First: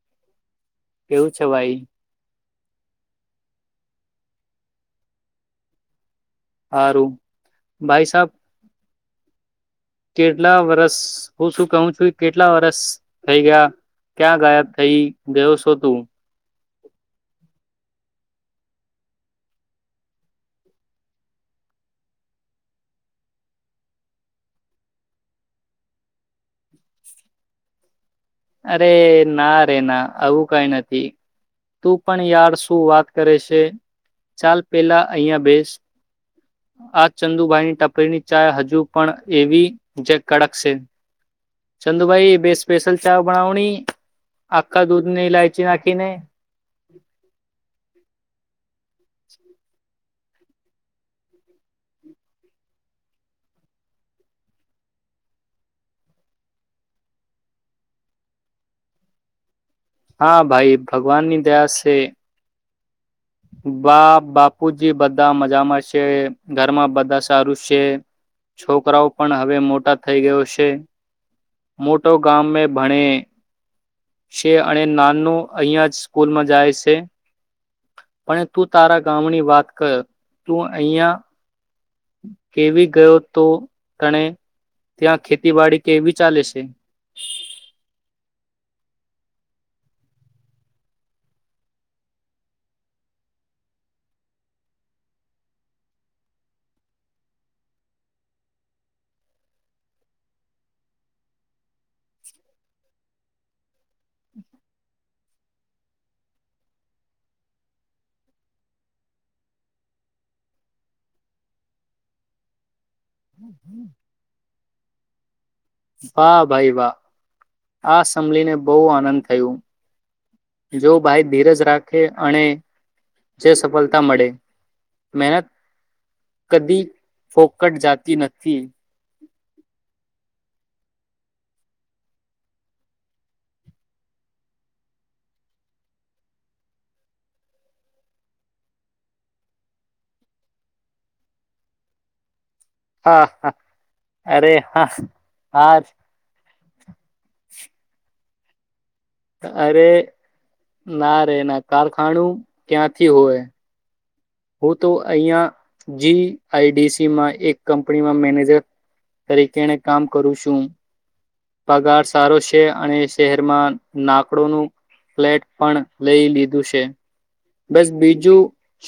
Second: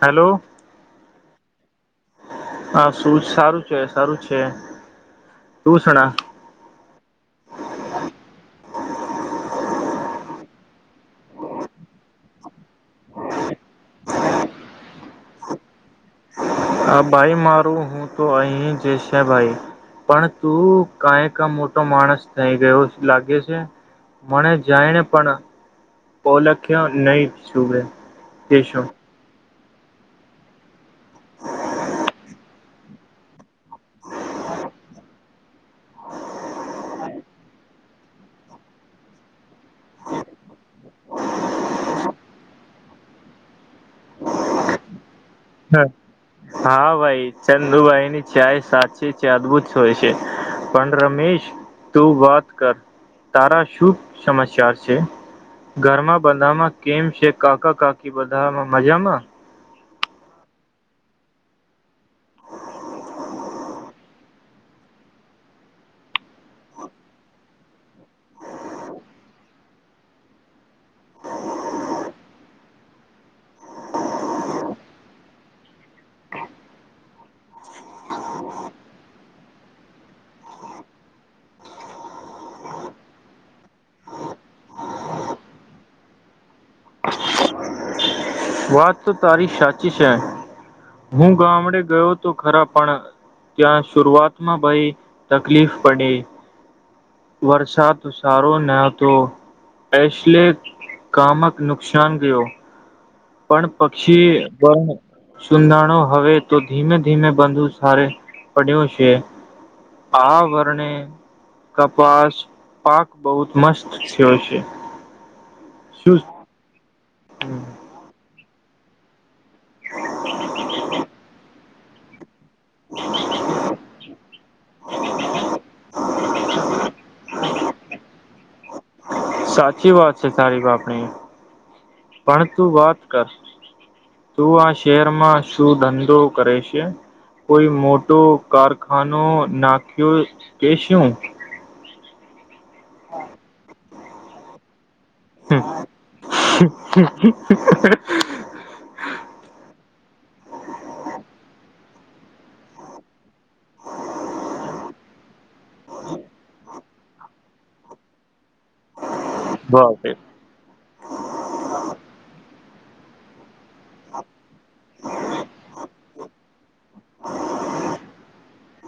Hello કેવું છે ભાઈ હા શું સારું છે સારું છે શુંષણા હારું ભાઈ સાબ કેટલા વરસ હું શું કહું છું કેટલા વરસ થઈ ગયા ક્યાં ગાયબ થઈ ગયો શો તું હા ભાઈ મારું હું તો અહી જ છે ભાઈ પણ તું કાઈ ક મોટો માણસ થઈ ગયો લાગે છે મને જઈને પણ ઓલખ્યો નહી છૂગે અરે ના આવું કઈ નથી તું પણ યાર શું વાત કરે છે ચાલ પેલા અહિયાં બેસ આ ચંદુભાઈની ટપરીની ચાય હજુ પણ એવી જે કડક છે ચંદુભાઈ એ બે સ્પેશલ ચા બનાવણી આકા દુધ હા ભાઈ ચંદુભાઈ ની છે એ સાચ ી છે અદભત છો પણ રમેશ તું વાત કર તારા શું સમાચાર છે ઘરમાં બંધામાં કેમ છે કાકા કાકી બંધામાં મજામાં હા ભાઈ ભગવાનની દયા છે બા બાપુજી બધા મજામાં છે ઘરમાં બધા સારું છે છોકરાઓ પણ હવે મોટા થઈ ગયો છે મોટો ગામમે ભણે છે અને નાનો અહિયાં જ સ્કૂલમાં જાય છે પણ તું તારા ગામની વાત કર તું અહંયા કેવી ગયો તો તણે ત્યાં ખેતીવાડી કેવી ચાલે છે વાત તો તારી સાચી છે હું ગામડે ગયો તો ખરા પણ ત્યાં શરૂઆતમાં ભાઈ તકલીફ પડી વરસાદ સારો ન હતો એશલે કામક નુકસાન ગયો પણ પક્ષી વણ સુનાાણો હવે તો ધીમે ધીમે બંધુ સારે પડ્યું છે આ વર્ણે કપાસ પાક બહુત મસ્ત થયો છે શું વાહ ભાઈ વાહ આસામ ીને બહુ આનંદ થયું જો ભાઈ ધીરજ રાખ કે અણે જે સફલતા મળે મહેનત કદી ફોકટ જાતી નથી સાચી વાત છે તારીફ આપણી પણ તું વાત કર તું આ શહેરમાં શું ધંધો કરે છે કોઈ મોટો કારખાનો નાખ્યો કે શું હા હા અરે હા હાર હમ હ હ હ અરે ના રેના ના કારખાનુ ક્યાંથી હોય હું તો અહીંયા જીઆઈડીસીમાં એક કંપનીમાં મેનેજર તરીકેણે કામ કરું સુ પગાર સારો છે અને શહેરમાં નાકડો નું ફ્લેટ પણ લઈ લીધું છે બસ બીજું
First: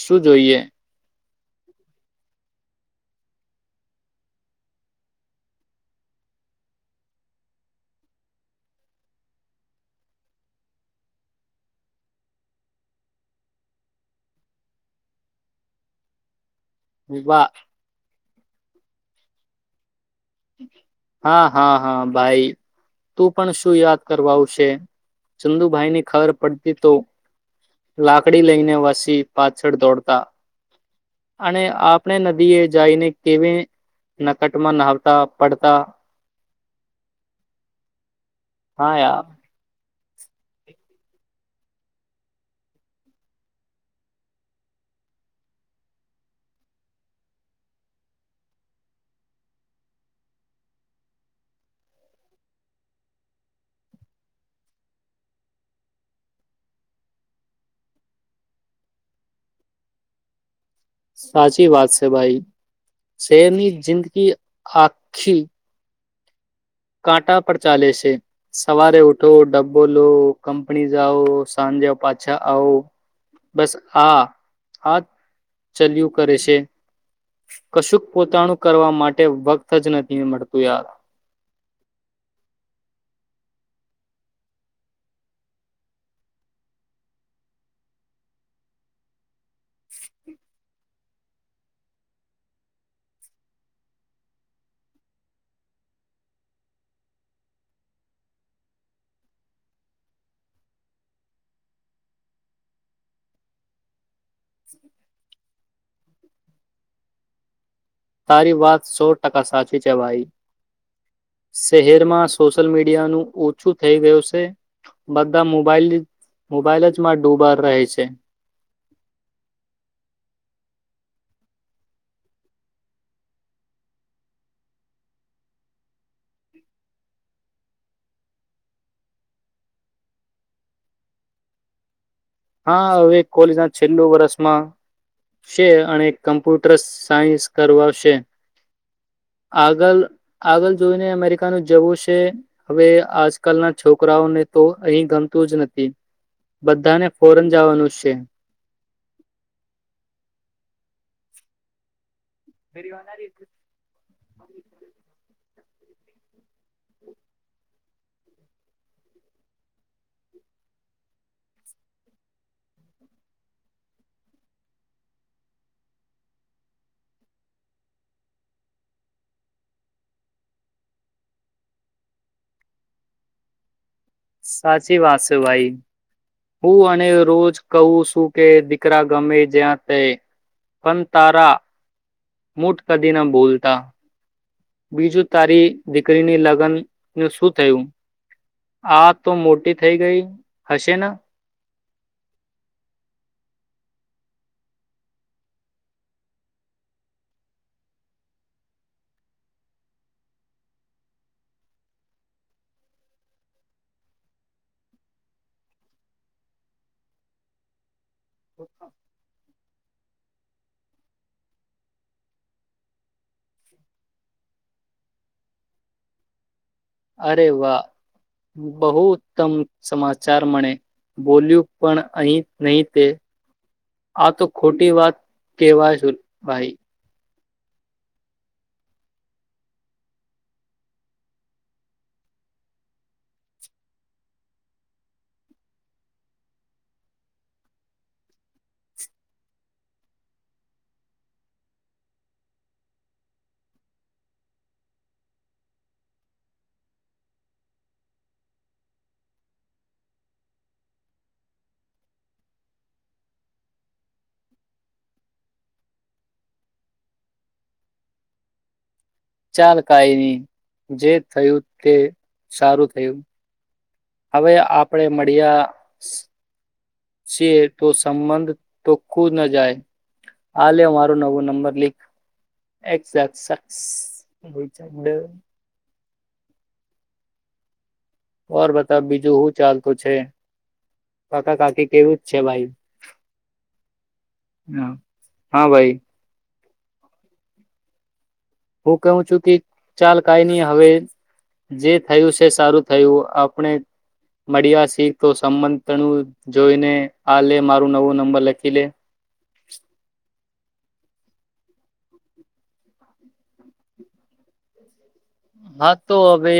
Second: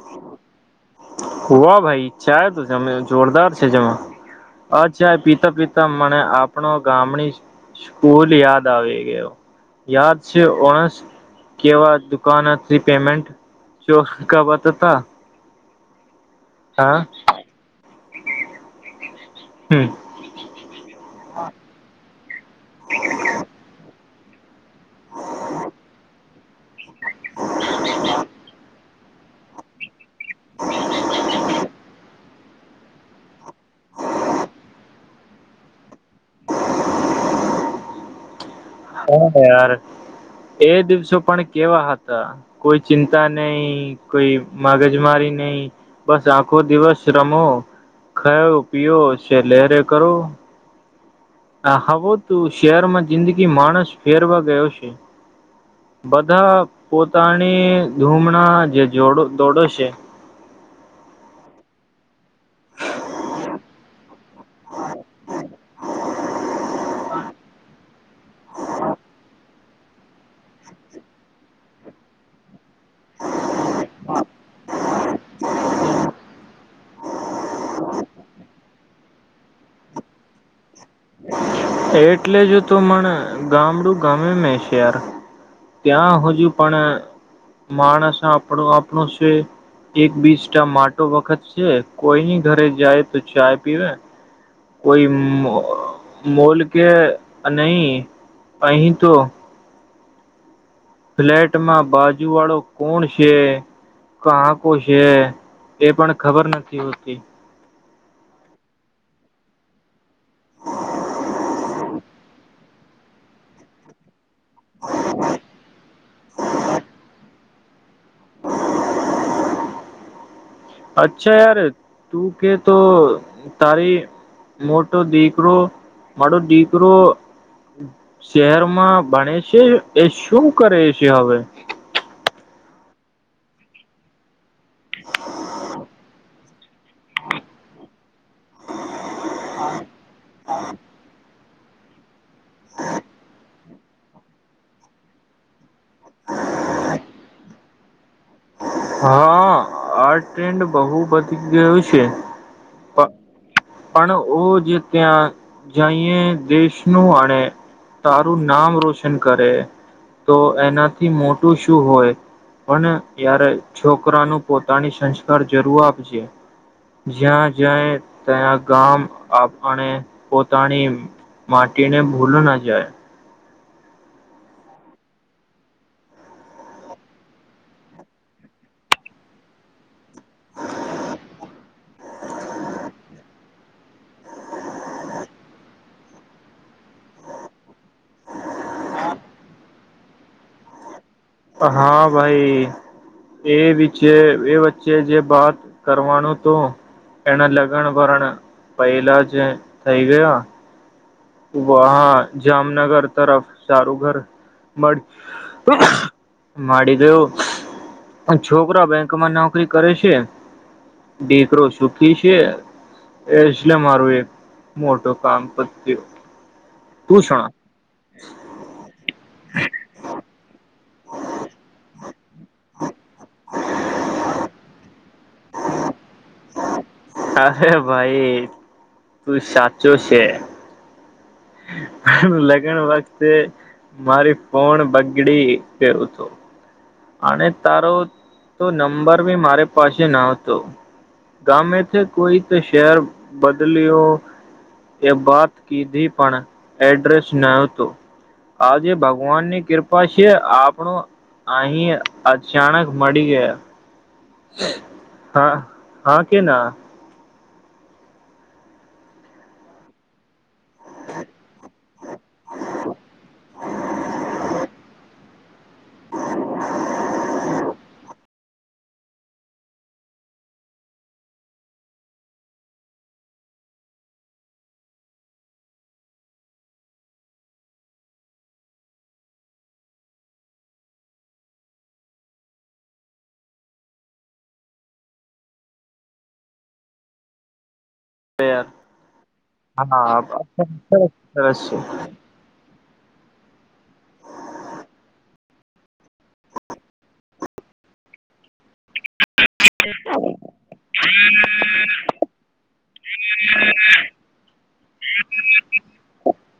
શું જોઈએ હોહ ભઈ ચાય તો જમે જોરદાર છે જમ આ ચાય પીતા પીતા મને આપનો ગામની સ્કૂલ યાદ આવી ગયો યાદ છે ઓણસ કેવા દુકાનથી પેમેન્ટ ચોાવતા હતા હા. વાહ હમ હા હા હા ભાઈ તું પણ શું યાદ કરવા આવશે ચંદુભાઈ ની ખર પડતી તો લાકડી લઈને વસી પાછળ દોડતા અને આપને નદીએ જઈને કેવી નકટમાં નહાવ તા પડતા હા યાર કણા તયાર [unintelligible] એ દિવસો પણ કેવા હતા કોઈ ચિંતા નઈ કોઈ માગજમારી નઈ બસ આખો દિવસ રમો ખયો પીયો છે લહેરે કરો આ હવો તું શહેરમાં જિંદગી માણસ ફેરવા ગયો છે બધા પોતાની ધૂમણા જેડ દોડો છે સાચી વાત સે ભાઈ શેરની જિંદગી આખી કાંટા પર ચાલે સે સવારે ઉઠો ડબ્બો લો કંપની જાઓ સાંજે પાછા આવો બસ આ આ ચલયુ કરે છે કશુંક પોતાનું કરવા માટે વક્ત જ નથી મળતું યાર એટલે જો તો મણે ગામડું ગમે મે છે યાર ત્યાં હજુ પણ માણસ આપડો આપણો છે એક બીસ ટા માટો વખત છે કોઈની ઘરે જાય તો ચાય પીવે કોઈ મો મોલ કે નહી અહી તો ફ્લેટમાં બાજુ વાળો કોણ છે કાકો છે એ પણ ખબર નથી હોતી તારી વાત સો ટકા સાચી છે ભાઈ શહેરમાં સોશિયલ મીડિયાનું ઓછું થઈ ગયું છે સે બધા મોબાઈલ મોબાઈલ જ માં ડુબા રહે છે અચ્છા યાર તું કે તો તારી મોટો દીકરો મારો દીકરો શહેરમાં ભણે છે એ શું કરે છે હવે હા હવે કોલેજ ના છેલ્લું વરષ માં સે અણે કમ્પ્યુટર સાયન્સ કરવાશે આગલ આગલ જોઈને અમેરિકાનું જવું સે હવે આજકાલના છોકરાઓને તો અહી ગમતું જ નથી બધાને ફોરન જાવાનું સે હા આ ટ્રેન્ડ બહુ બધી ગયું સે પણ ઓ જે ત્યાં જઈએ દેશનું આણે તારું નામ રોશન કરે તો એનાથી મોટું શું હોય પણ યારે છોકરાનું પોતાની સંસ્કાર જરૂર આપજે જ્યાં જાય ત્યાં ગામણે પોતાની માટીને ભૂલ ના જાય સાચી વાત છે ભાઈ હું અને રોજ કહું છું કે દીકરા ગમે જ્યાં તે પણ તારા મટ કદી ના ભોલતા બીજું તારી દીકરીની લગ્ન ન શું થયું આ તો મોટી થઈ ગઈ હશે ને હા ભાઈ એ વિચ એ વચ્ચે જે વાત કરવાનું તો એના લગન ભરણ પહેલા જ થઈ ગયા વાહા જામનગર તરફ સારું ઘર મળ ડી ગયયો છોકરા બેંકમાં નોકરી કરે છે દીકરો સુખી છે એલે મારું એક મોટું કામ પું અરે વાહ બહુ ઉત્તમ સમાચાર મળે બોલ્યું પણ અહી નહી તે આ તો ખોટી વાત કેહેવાય ભાઈ અરે ભાઈ તું સાચો છે લગ્ન વખતે મારી ફન બગડી કરું હત અને તારો તો નંબર બી મારી પાસે ન હતો ગામેથી કોઈ તો શહેર બદલ્યો એ વાત કીધી પણ એડ્રેસ ન હતો આજે ભગવાનની કૃપા છે આપણો અહી અચાનક મળી ગયા હા હા કે ના ચાલ કઈ નહી જે થયું તે સારું થયું હવે આપણે મળિયા છે તો સંબંધ તોખું ન જાય હલે મારો નવો નંબર લીખ બર બતા બીજું શું ચાલતું છે કાકા કાકી કેવું જ છે ભાઈ હ હા ભાઈ યાર હું કહું છું કે ચાલ હા કઈ નહી સરસ હવે સરસ છે જે થયું છે સારું થયું આપણે મળ્યા શીખ તો સંબણું જોઈને આ લે મારું નવો નંબર લખી લે હ હા [inaudible] હા તો હવે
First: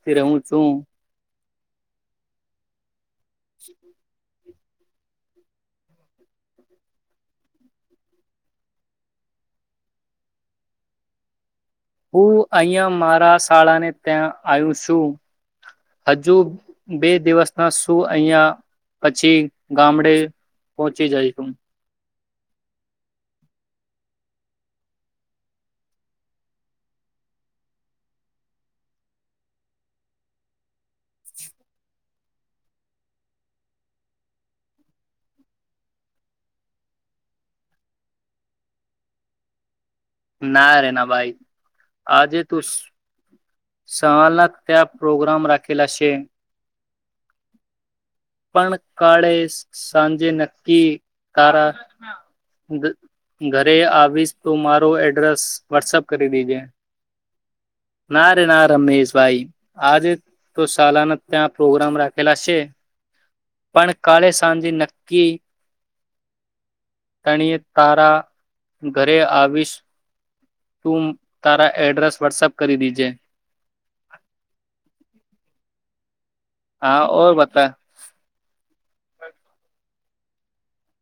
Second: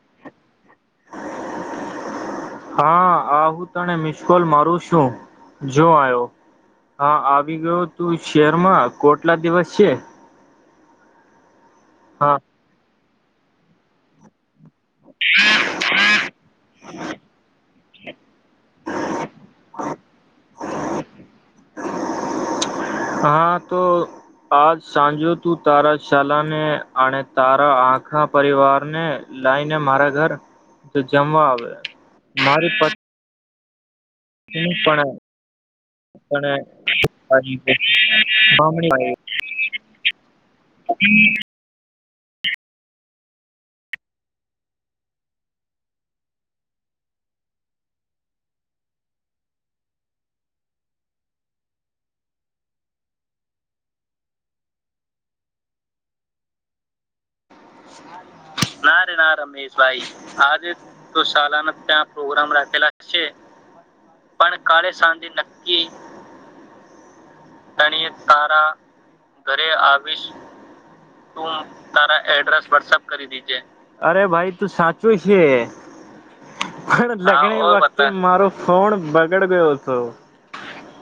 હું હા આવું તને મિશકોલ માર ું શું જો આવ્યો હા આવી ગયો તું શહેરમાં કોટલા દિવસ છે હું હા અહં મારા શાળા ને ત્યાં આવુ હજુ બે દિવસના શું અહં પછી ગામડે પહોંચી જાયશું હા તો આજ સાંજો તું તારા શાલાને અને તારા આખા પરિવારને લઇને મારા ઘર જમવા આવે મારી પત્ હું પણામણી ના રેના ભાઈ આજે તું સવાલના ત્યાં પ્રોગ્રામ રાખેલા છે પણ કાળે સાંજે નક્કી તારા ઘરે આવીશ તો મારા એડ્રેસ વોટસપ કરી દજે ના રે ના રમેશભાઈ તો આજે સાલાના તો ત્યાં સાલાના પ્રોગ્રામ ત્યાં રાખેલા પ્રોગ્રામ છે રાખેલા હશે પણ કાલે પણ સાંજે કાલે સાંજે નક્કી નક્કી તણીએ તણીએ તારા ઘરે આવીશ સ તું તારા એડ્રેસ વોટ્સઅપ કરી વપ દીજે કરી દજે અરે ભાઈ તું સાચું છે હા પણ ઓર લગણી બતા વખતે મારો ફોન બ આગળ ગયો હતો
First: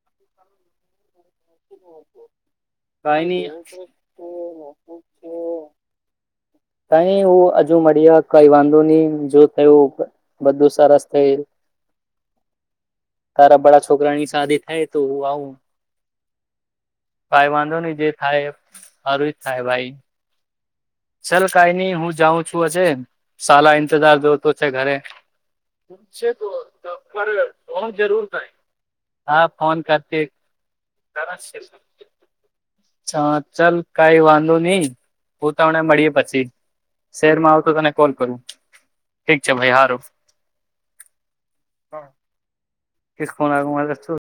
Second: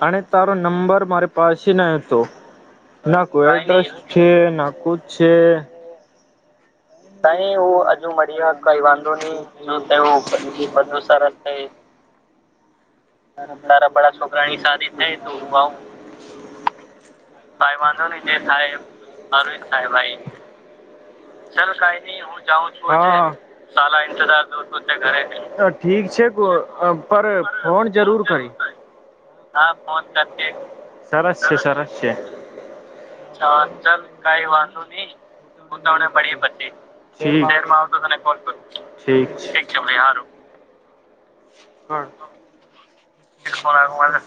અને તારો નંબર મારે પાછી ના તો ના કઈ નહી કોઈ આડસ છે ના ક છે કઈ હું હજુ મળ્યા કઈ વાંધો નહી જો થયું બધું સરસ થઈ તારા તરા બડા છોકરાની છોકરા ની શાદી થાય શદી તો થઈ હું તું આવું ભાઈ વાંધો નહી જે થાય સારું થાય ભાઈ ચાલ ચ કઈ હું નહી જાઉં હુંઉં હજે છું સાલા હાર ઇંતજાર જોતો છે ઘરે ઠીક છે ફોન ફોન જરૂર કરી થાય હા હ ફોન કરતી કર સરસ છે સરસ છે ચાલ કઈ ગાય વાંધો વાંધ નહી હું તમને મળીએ પછી ન ત શહેરમાં આવતો તને પીરમાં કોલ કરું આવતોલક ઠીક છે ભાઈ હારું છેારું કસ ફન આ મા છું